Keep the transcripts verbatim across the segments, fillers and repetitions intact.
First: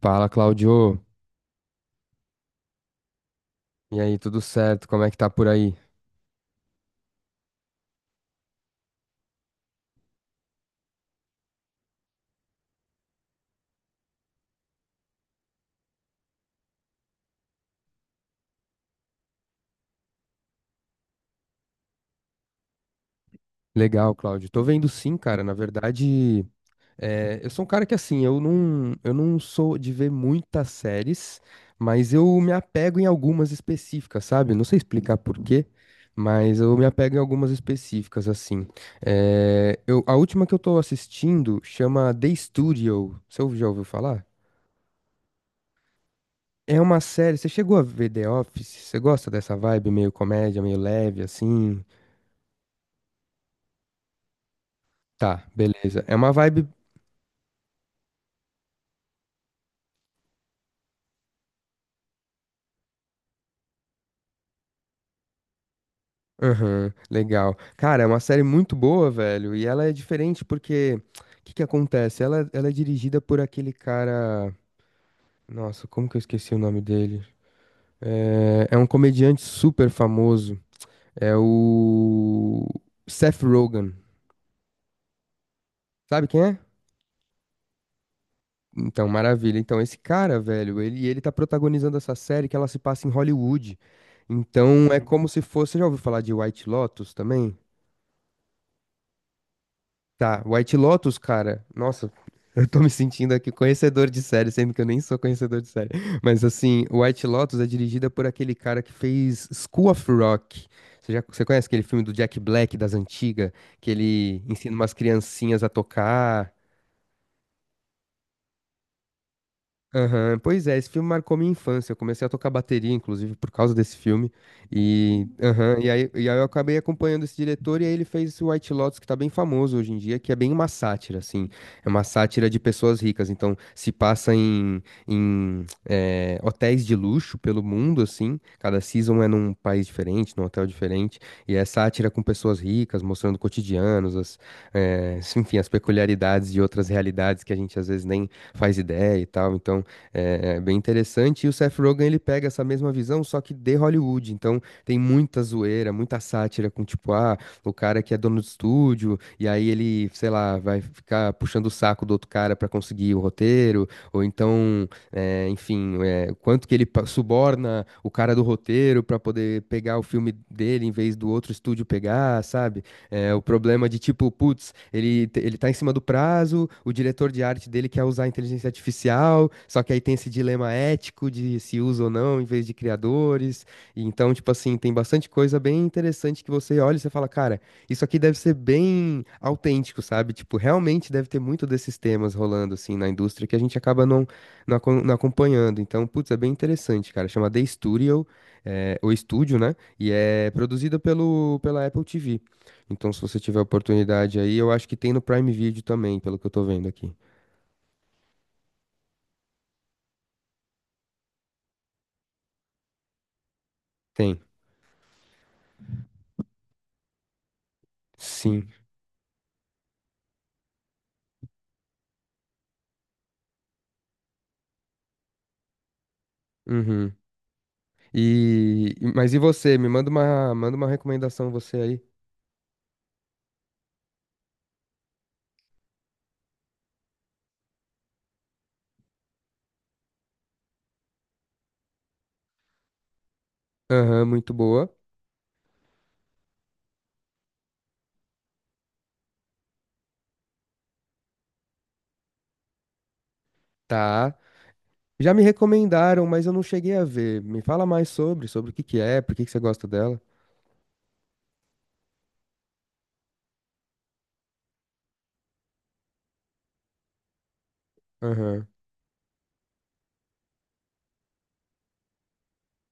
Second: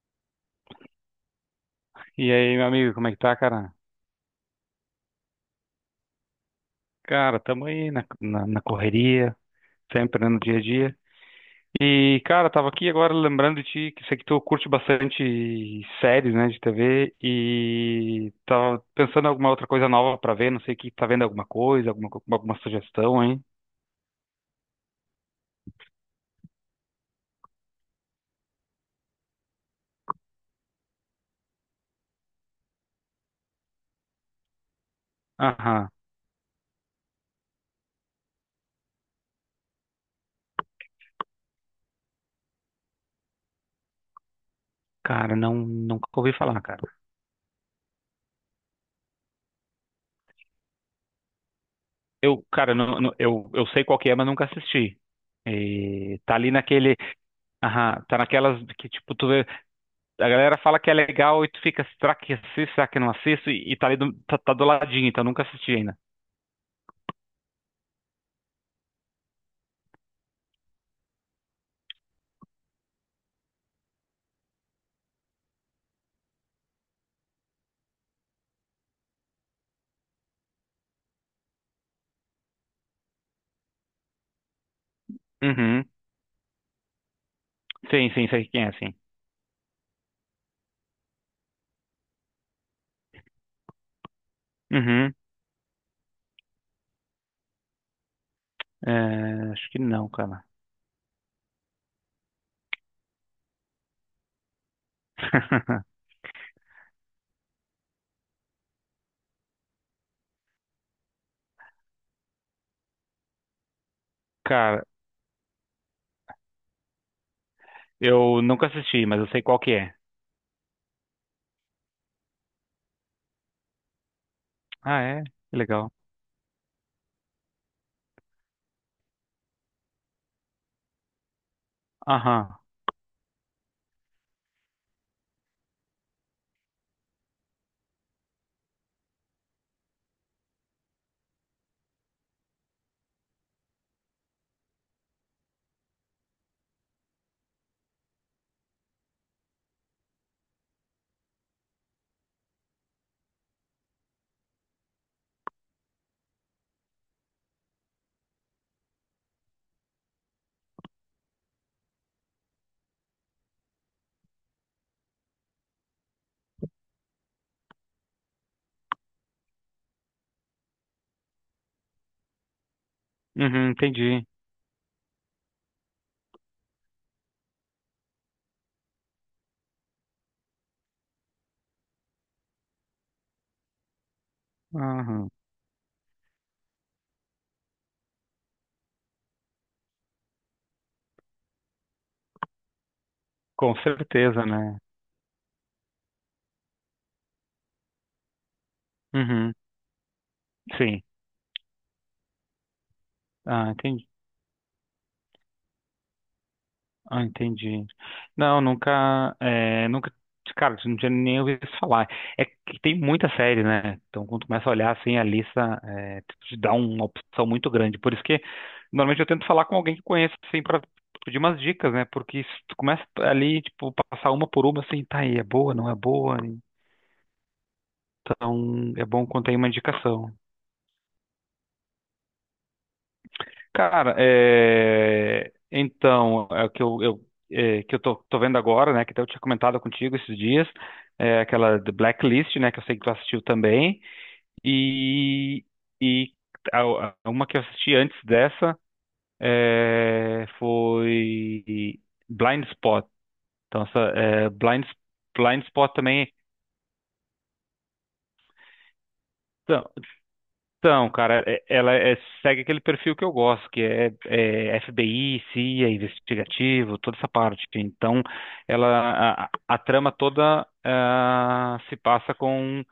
Fala, Cláudio. E aí, meu amigo, como é que tá, cara? E aí, tudo certo? Como é que tá por aí? Cara, tamo aí na, na, na correria, sempre né, no dia a dia. E, cara, tava aqui agora lembrando de ti, que sei que tu curte bastante séries, né, de T V, e tava pensando em alguma outra coisa nova pra ver, não sei que tá vendo alguma coisa, alguma, co- alguma sugestão, hein? Legal, Cláudio. Tô vendo sim, cara. Na verdade, é, eu sou um cara que assim, eu não, eu não sou de ver muitas séries, mas eu me apego em algumas específicas, sabe? Não sei explicar por quê, Aham. mas eu me apego em algumas específicas, assim. É, eu, a última que eu tô assistindo chama The Studio. Você já ouviu falar? Cara, não, nunca ouvi falar, É cara. uma série. Você chegou a ver The Office? Você gosta dessa vibe meio comédia, meio leve, assim? Eu, cara, não, não- eu, eu sei qual que é, mas nunca assisti. Tá, beleza. É E uma tá ali vibe. naquele, aham, tá naquelas que, tipo, tu vê. A galera fala que é legal e tu fica, será que assisto, será que não assisto? E, e tá ali do, tá, tá do ladinho, então nunca assisti ainda. Aham, legal. Cara, é uma série muito boa, velho. E ela é diferente porque. O que que acontece? Ela, ela é dirigida por aquele cara. Nossa, como que eu esqueci o nome dele? É, é um comediante super famoso. É o. Seth Rogen. Uhum. Sabe quem é? Sim, sim, sei quem é, sim. Então, maravilha. Então, esse cara, velho, ele, ele tá protagonizando essa série que ela se passa em Hollywood. Então, é Uhum. como se fosse. Você já ouviu falar de White Lotus também? É, acho que não, Tá, cara. White Lotus, cara. Nossa, eu tô me sentindo aqui conhecedor de série, sendo que eu nem sou conhecedor de série. Mas assim, White Lotus é dirigida por aquele cara que fez School of Rock. Você já, você conhece aquele filme do Jack Black das antigas, que ele ensina Cara, umas criancinhas a tocar? eu nunca assisti, mas eu sei qual que é. Aham, pois é, esse filme marcou minha infância. Eu comecei a tocar bateria, inclusive, por causa desse filme. Ah, é? E, Que aham, e, legal. aí, e aí eu acabei acompanhando esse diretor, e aí ele fez esse White Lotus, que tá bem famoso hoje em dia, que é bem uma sátira, assim. É uma sátira de Aham. pessoas ricas. Então, se passa em, em eh, hotéis de luxo pelo mundo, assim. Cada season é num país diferente, num hotel diferente. E é sátira com pessoas ricas, mostrando cotidianos, as, eh, enfim, as peculiaridades de outras realidades que a gente às vezes nem faz ideia e tal. Então. É, é bem interessante. E o Seth Rogen, ele pega essa mesma visão, só que de Hollywood. Então, tem muita zoeira, muita sátira com, tipo, ah, o cara que é dono do estúdio, e aí ele, sei lá, vai ficar puxando o saco do outro cara pra conseguir o roteiro, ou então, é, enfim, é, quanto que ele pa- suborna o cara do roteiro pra poder pegar o filme dele em vez do outro estúdio pegar, sabe? É, o Uhum, problema de entendi. tipo, putz, ele, te- ele tá em cima do prazo, o diretor de arte dele quer usar a inteligência artificial, só que aí tem esse dilema ético de se usa ou não em vez de criadores. E então, tipo assim, tem bastante Aham. coisa bem interessante que você olha e você fala, cara, isso aqui deve ser bem autêntico, sabe? Tipo, realmente deve ter muito desses temas rolando assim na indústria que a Com gente acaba não, certeza, não, né? acom- não acompanhando. Então, putz, é bem interessante, cara. Chama The Studio, é, o Uhum. estúdio, né? E é produzido Sim. pelo, pela Apple T V. Então, se você tiver Ah, entendi. oportunidade aí, eu acho que tem no Prime Video também, pelo que eu tô vendo aqui. Ah, entendi. Não, nunca, é, nunca, cara, não tinha nem ouvido falar. É que tem muita série, né? Então, Tem. quando começa a olhar assim a lista, é, te dá uma opção muito grande. Por isso que Sim. normalmente eu tento falar com alguém que conheça, assim, para pedir umas dicas, né? Porque se tu começa ali, tipo, passar uma por uma, assim, tá aí, é boa, não é boa. Uhum. Então, E é e- bom mas e quando tem uma você? Me manda indicação. uma, manda uma recomendação você aí. Cara, é... então, é o que eu, eu, é, que eu tô, tô vendo agora, né? Que até eu tinha comentado contigo esses dias, é aquela The Blacklist, né? Que eu sei que tu assistiu também. Aham, muito boa. E, e a- a- uma que eu assisti antes dessa é, foi Blind Spot. Então, essa, Tá. é, Blind, Já me Blind Spot recomendaram, também. mas eu não cheguei a ver. Me fala mais sobre, sobre o que que é, por que que você gosta dela. Então, cara, é- ela é- segue aquele perfil que eu gosto, que é, é F B I, C I A, investigativo, toda essa parte. Então, Aham. ela, a, a trama toda ah, se passa com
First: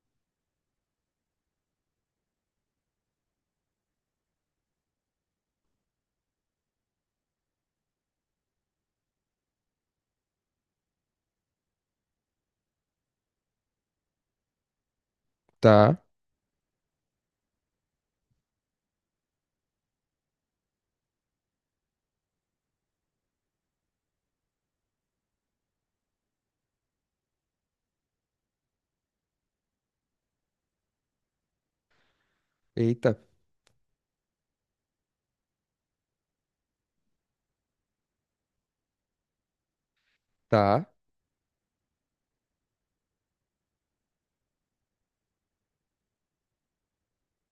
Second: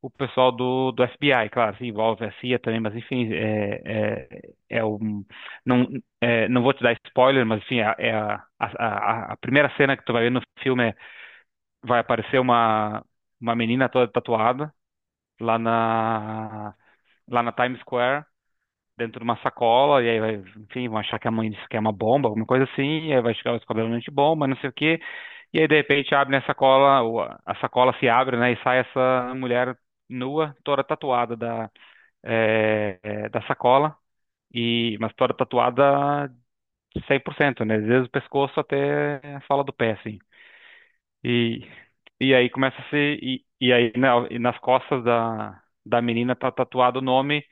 o pessoal do, do F B I, claro, se envolve a C I A também, mas enfim, é, é, é um, não, é, não vou te dar spoiler, mas enfim, é, é a, a, a a primeira cena que tu vai ver no filme é, vai aparecer uma, uma menina toda tatuada lá Tá. na, lá na Times Square dentro de uma sacola, e aí vai, enfim, vão achar que a mãe disse que é uma bomba, alguma coisa assim, e aí vai chegar o descobrimento de bomba, não sei o quê, e aí de repente abre a sacola, ou a a sacola se abre, né, e sai essa mulher nua, toda tatuada da, é, Eita. é, da sacola, e, mas toda tatuada cem por cento né, desde o pescoço até a sola do pé, assim. Tá. E, e aí começa a se, e, e aí na- e nas costas da, da menina tá tatuado o nome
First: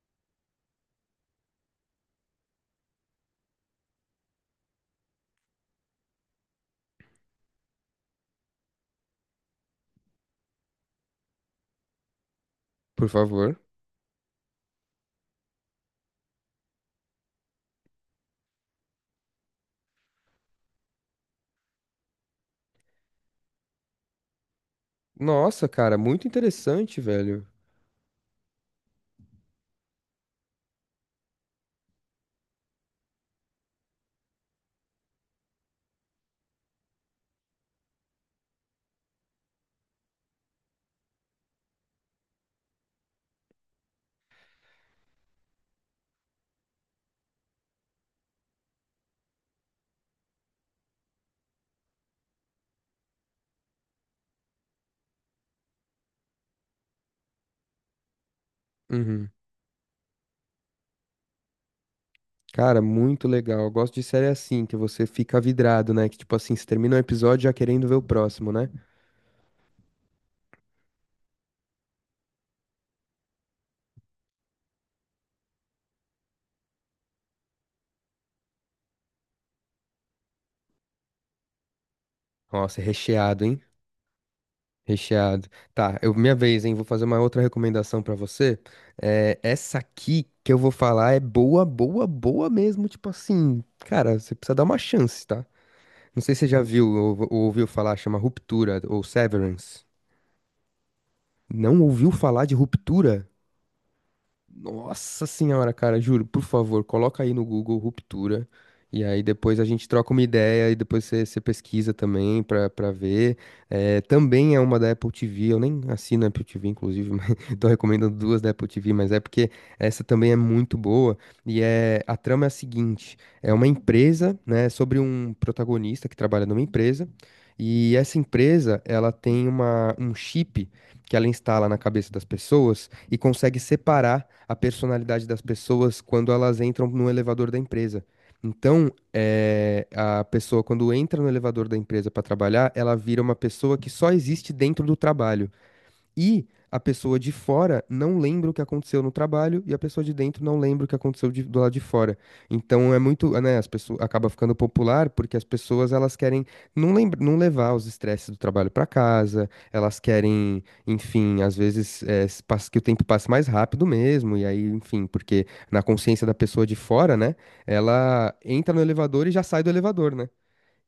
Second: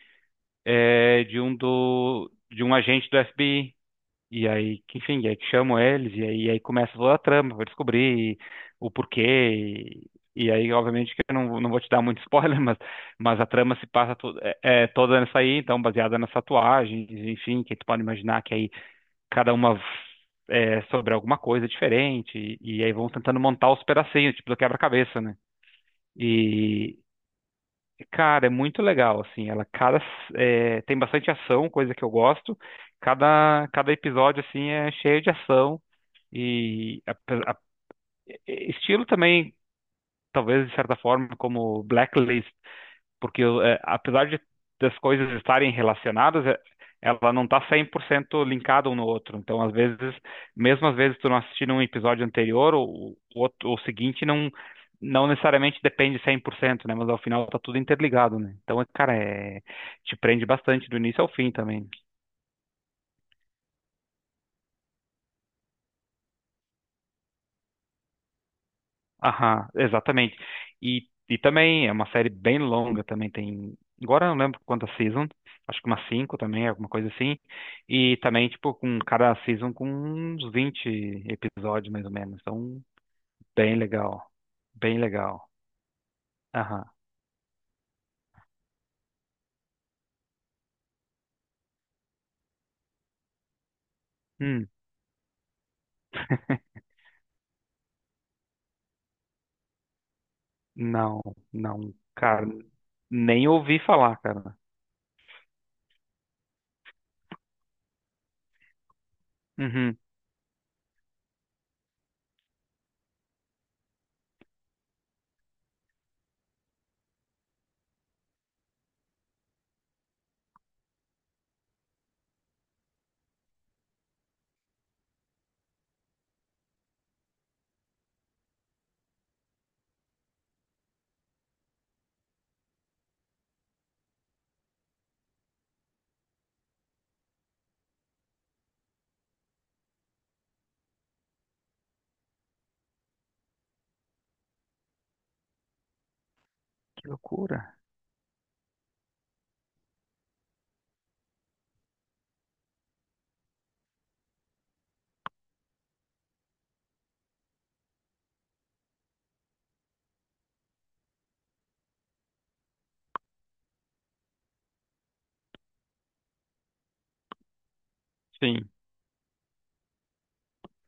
é, de um do de um agente do F B I e aí, que, enfim, e aí que chamam eles, e aí, e aí começa toda a trama pra descobrir o porquê. E, e aí, obviamente, que eu não, não vou te dar muito spoiler, mas, Por mas a favor. trama se passa to, é, é toda nessa aí, então, baseada nas tatuagens, enfim, que tu pode imaginar que aí cada uma é sobre alguma coisa diferente, e, e aí vão tentando montar os pedacinhos, tipo do quebra-cabeça, né? Nossa, cara, muito E, interessante, velho. cara, é muito legal, assim, ela cada, é, tem bastante ação, coisa que eu gosto. Cada, cada episódio, assim, é cheio de ação e ape- a- estilo também, talvez de certa forma, como Blacklist, porque eh, apesar de das coisas estarem relacionadas, eh, ela não está cem por cento linkada um no outro. Então, às vezes, mesmo às vezes tu não assistindo um episódio anterior, o, o, outro- o seguinte não não necessariamente depende cem por cento né? Mas ao final tá tudo interligado, né? Então, cara, Uhum. é, te prende bastante do início ao fim também. Cara, muito legal. Eu gosto de série assim, que você fica vidrado, né? Que tipo assim, você termina um episódio já querendo ver o próximo, né? Aham, exatamente. E, e também é uma série bem longa, também tem. Agora eu não lembro quantas seasons, acho que umas cinco também, alguma coisa assim. E também, tipo, com cada season com uns vinte episódios, mais ou menos. Nossa, Então, é recheado, hein? bem legal. Bem Recheado. legal. Tá, eu, minha vez, hein? Vou Aham. fazer uma outra recomendação pra você. É, essa aqui que eu vou falar é boa, boa, boa mesmo. Tipo assim, cara, você precisa dar Hum, uma chance, tá? Não sei se você já viu ou, ou ouviu falar, chama Ruptura ou Severance. não, Não não, ouviu falar cara, de Ruptura? nem ouvi falar, cara. Nossa senhora, cara, juro, por favor, coloca aí no Google ruptura. E aí depois a gente Uhum. troca uma ideia e depois você você pesquisa também pra, pra ver. Eh, também é uma da Apple T V, eu nem assino a Apple T V, inclusive, mas tô recomendando duas da Apple T V, mas é porque essa também é muito boa. E é, a trama é a seguinte: é uma empresa, né, sobre um protagonista que trabalha numa empresa. E essa empresa, ela tem uma, um chip que ela instala na cabeça das pessoas e consegue separar a personalidade das pessoas quando elas entram no elevador da empresa. Então, eh, a pessoa, quando entra no elevador da empresa para trabalhar, ela vira uma pessoa que só existe dentro do trabalho. E a Que pessoa de loucura. fora não lembra o que aconteceu no trabalho e a pessoa de dentro não lembra o que aconteceu de- do lado de fora. Então é muito, né, as pessoas acaba ficando popular porque as pessoas elas querem não lembra, não levar os estresses do trabalho para casa, elas querem, enfim, às vezes é, s- pas- que o tempo passe mais rápido mesmo e aí, enfim, porque na consciência da pessoa de fora, né, ela Sim, entra no elevador e já sai do elevador, né?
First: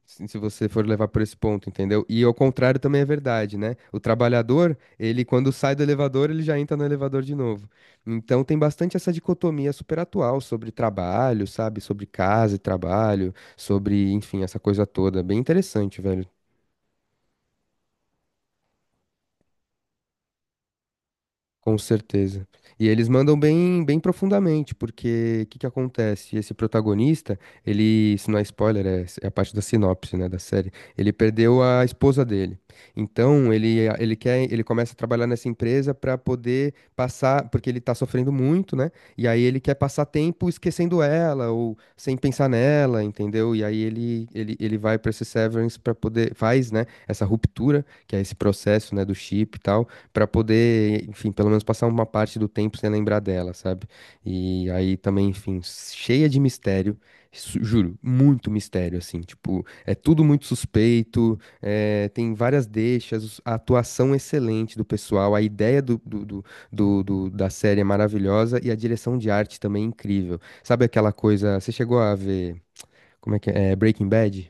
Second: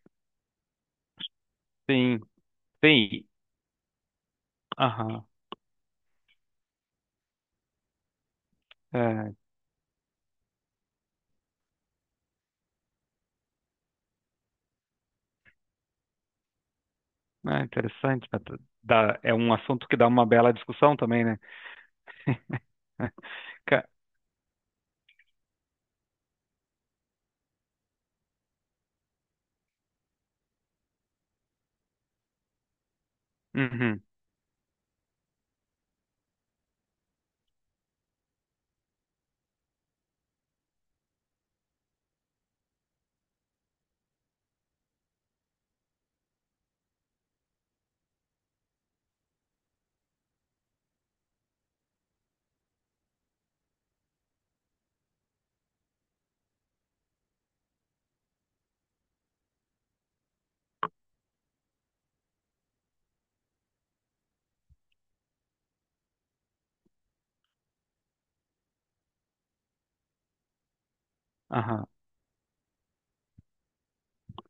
Se se você for levar por esse ponto, entendeu? sim, E ao contrário também é sim. verdade, né? O trabalhador, ele Aham. quando sai do elevador, ele já entra no elevador de novo. Então tem bastante essa É. dicotomia super atual sobre trabalho, sabe? Sobre casa e trabalho, sobre, enfim, essa coisa toda. Bem interessante, velho. Ah, interessante. Dá- é um assunto que dá uma bela discussão também, né? Com certeza. E eles mandam bem, Ca- bem profundamente, porque o que que acontece? Esse protagonista, ele, se não é spoiler, é, é a parte da sinopse, né, da série. Ele perdeu a esposa dele. Então, ele, Uhum, ele quer, ele começa a trabalhar nessa empresa para poder passar, porque ele tá sofrendo muito, né? E aí ele quer passar tempo esquecendo ela ou sem pensar nela, entendeu? E aí ele ele, ele vai para esse Severance para poder faz, né, essa ruptura, que é esse processo, né, do chip e tal. Pra poder, enfim, pelo menos passar uma parte do tempo sem lembrar dela, sabe? E aí também, enfim, cheia de mistério, su- juro, muito mistério, assim, tipo, é tudo muito suspeito, é, tem várias deixas, os- a atuação excelente do pessoal, a ideia do, do, do, do- do- da série é maravilhosa e a direção de arte também é incrível. Sabe aquela coisa, você aham. chegou a ver, como é que é, é, Breaking Bad?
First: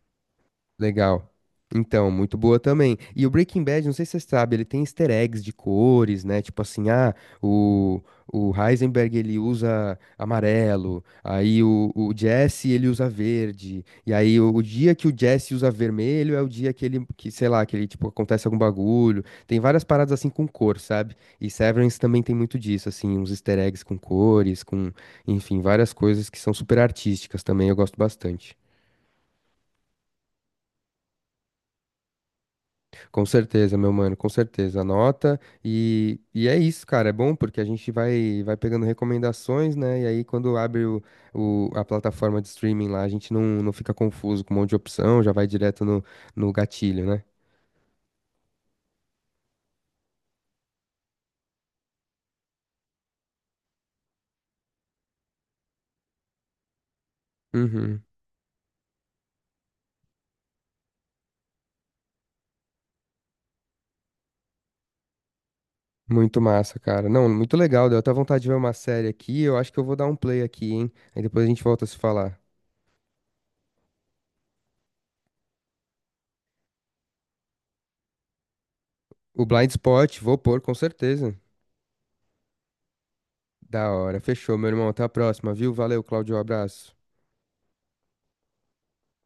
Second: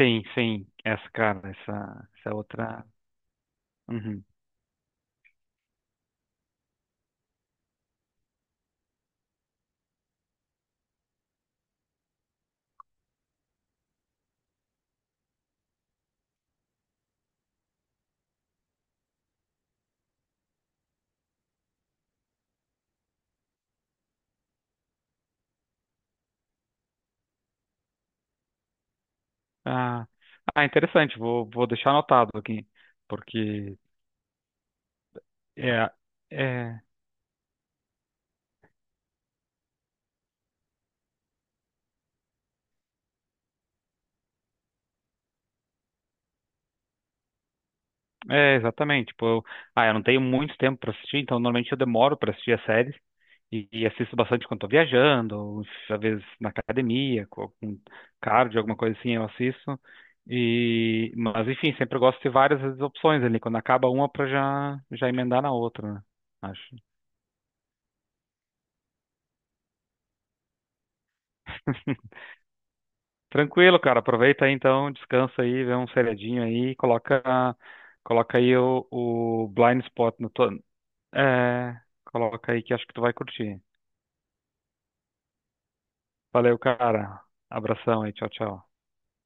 Sim, sim. Essa, Legal. cara, essa, Então, essa é muito boa outra. também. E o Breaking Bad, não sei se você Uhum. sabe, ele tem easter eggs de cores, né? Tipo assim, ah, o, o Heisenberg ele usa amarelo, aí o, o Jesse ele usa verde, e aí o, o dia que o Jesse usa vermelho é o dia que ele, que, sei lá, que ele, tipo, acontece algum bagulho. Tem várias paradas assim com cor, sabe? E Severance também tem muito disso, assim, uns easter eggs com cores, com, enfim, várias coisas que são super artísticas também, eu gosto bastante. Ah, ah, interessante. Vou, vou deixar anotado aqui, Com certeza, porque meu mano, com certeza. Anota é, e, e é é, isso, cara. É bom porque a gente vai, vai pegando recomendações, né? E aí, quando abre o, o- a plataforma de streaming lá, a gente não, não fica confuso com um monte de opção, já vai direto no, no gatilho, né? é exatamente. Tipo, eu, ah, eu não tenho muito tempo para assistir, então normalmente eu demoro para assistir as séries. E, e assisto bastante quando estou viajando, ou às vezes na academia, com algum Uhum. cardio, alguma coisa assim, eu assisto. E, mas enfim, sempre eu gosto de ter várias opções ali. Quando acaba uma, para já, já emendar na outra, né? Muito Acho. massa, cara. Não, muito legal. Deu até vontade de ver uma série aqui. Eu acho que eu vou dar um play aqui, hein? Aí depois a gente volta a se falar. Tranquilo, cara. Aproveita aí então, descansa aí, vê um seriadinho aí, coloca, coloca aí o, O o Blind Blind Spot Spot, no vou teu. pôr, com certeza. É, coloca aí que acho que tu vai curtir. Da hora. Fechou, meu irmão. Até a próxima, viu? Valeu, Claudio. Valeu, Abraço. cara. Abração aí, tchau, tchau.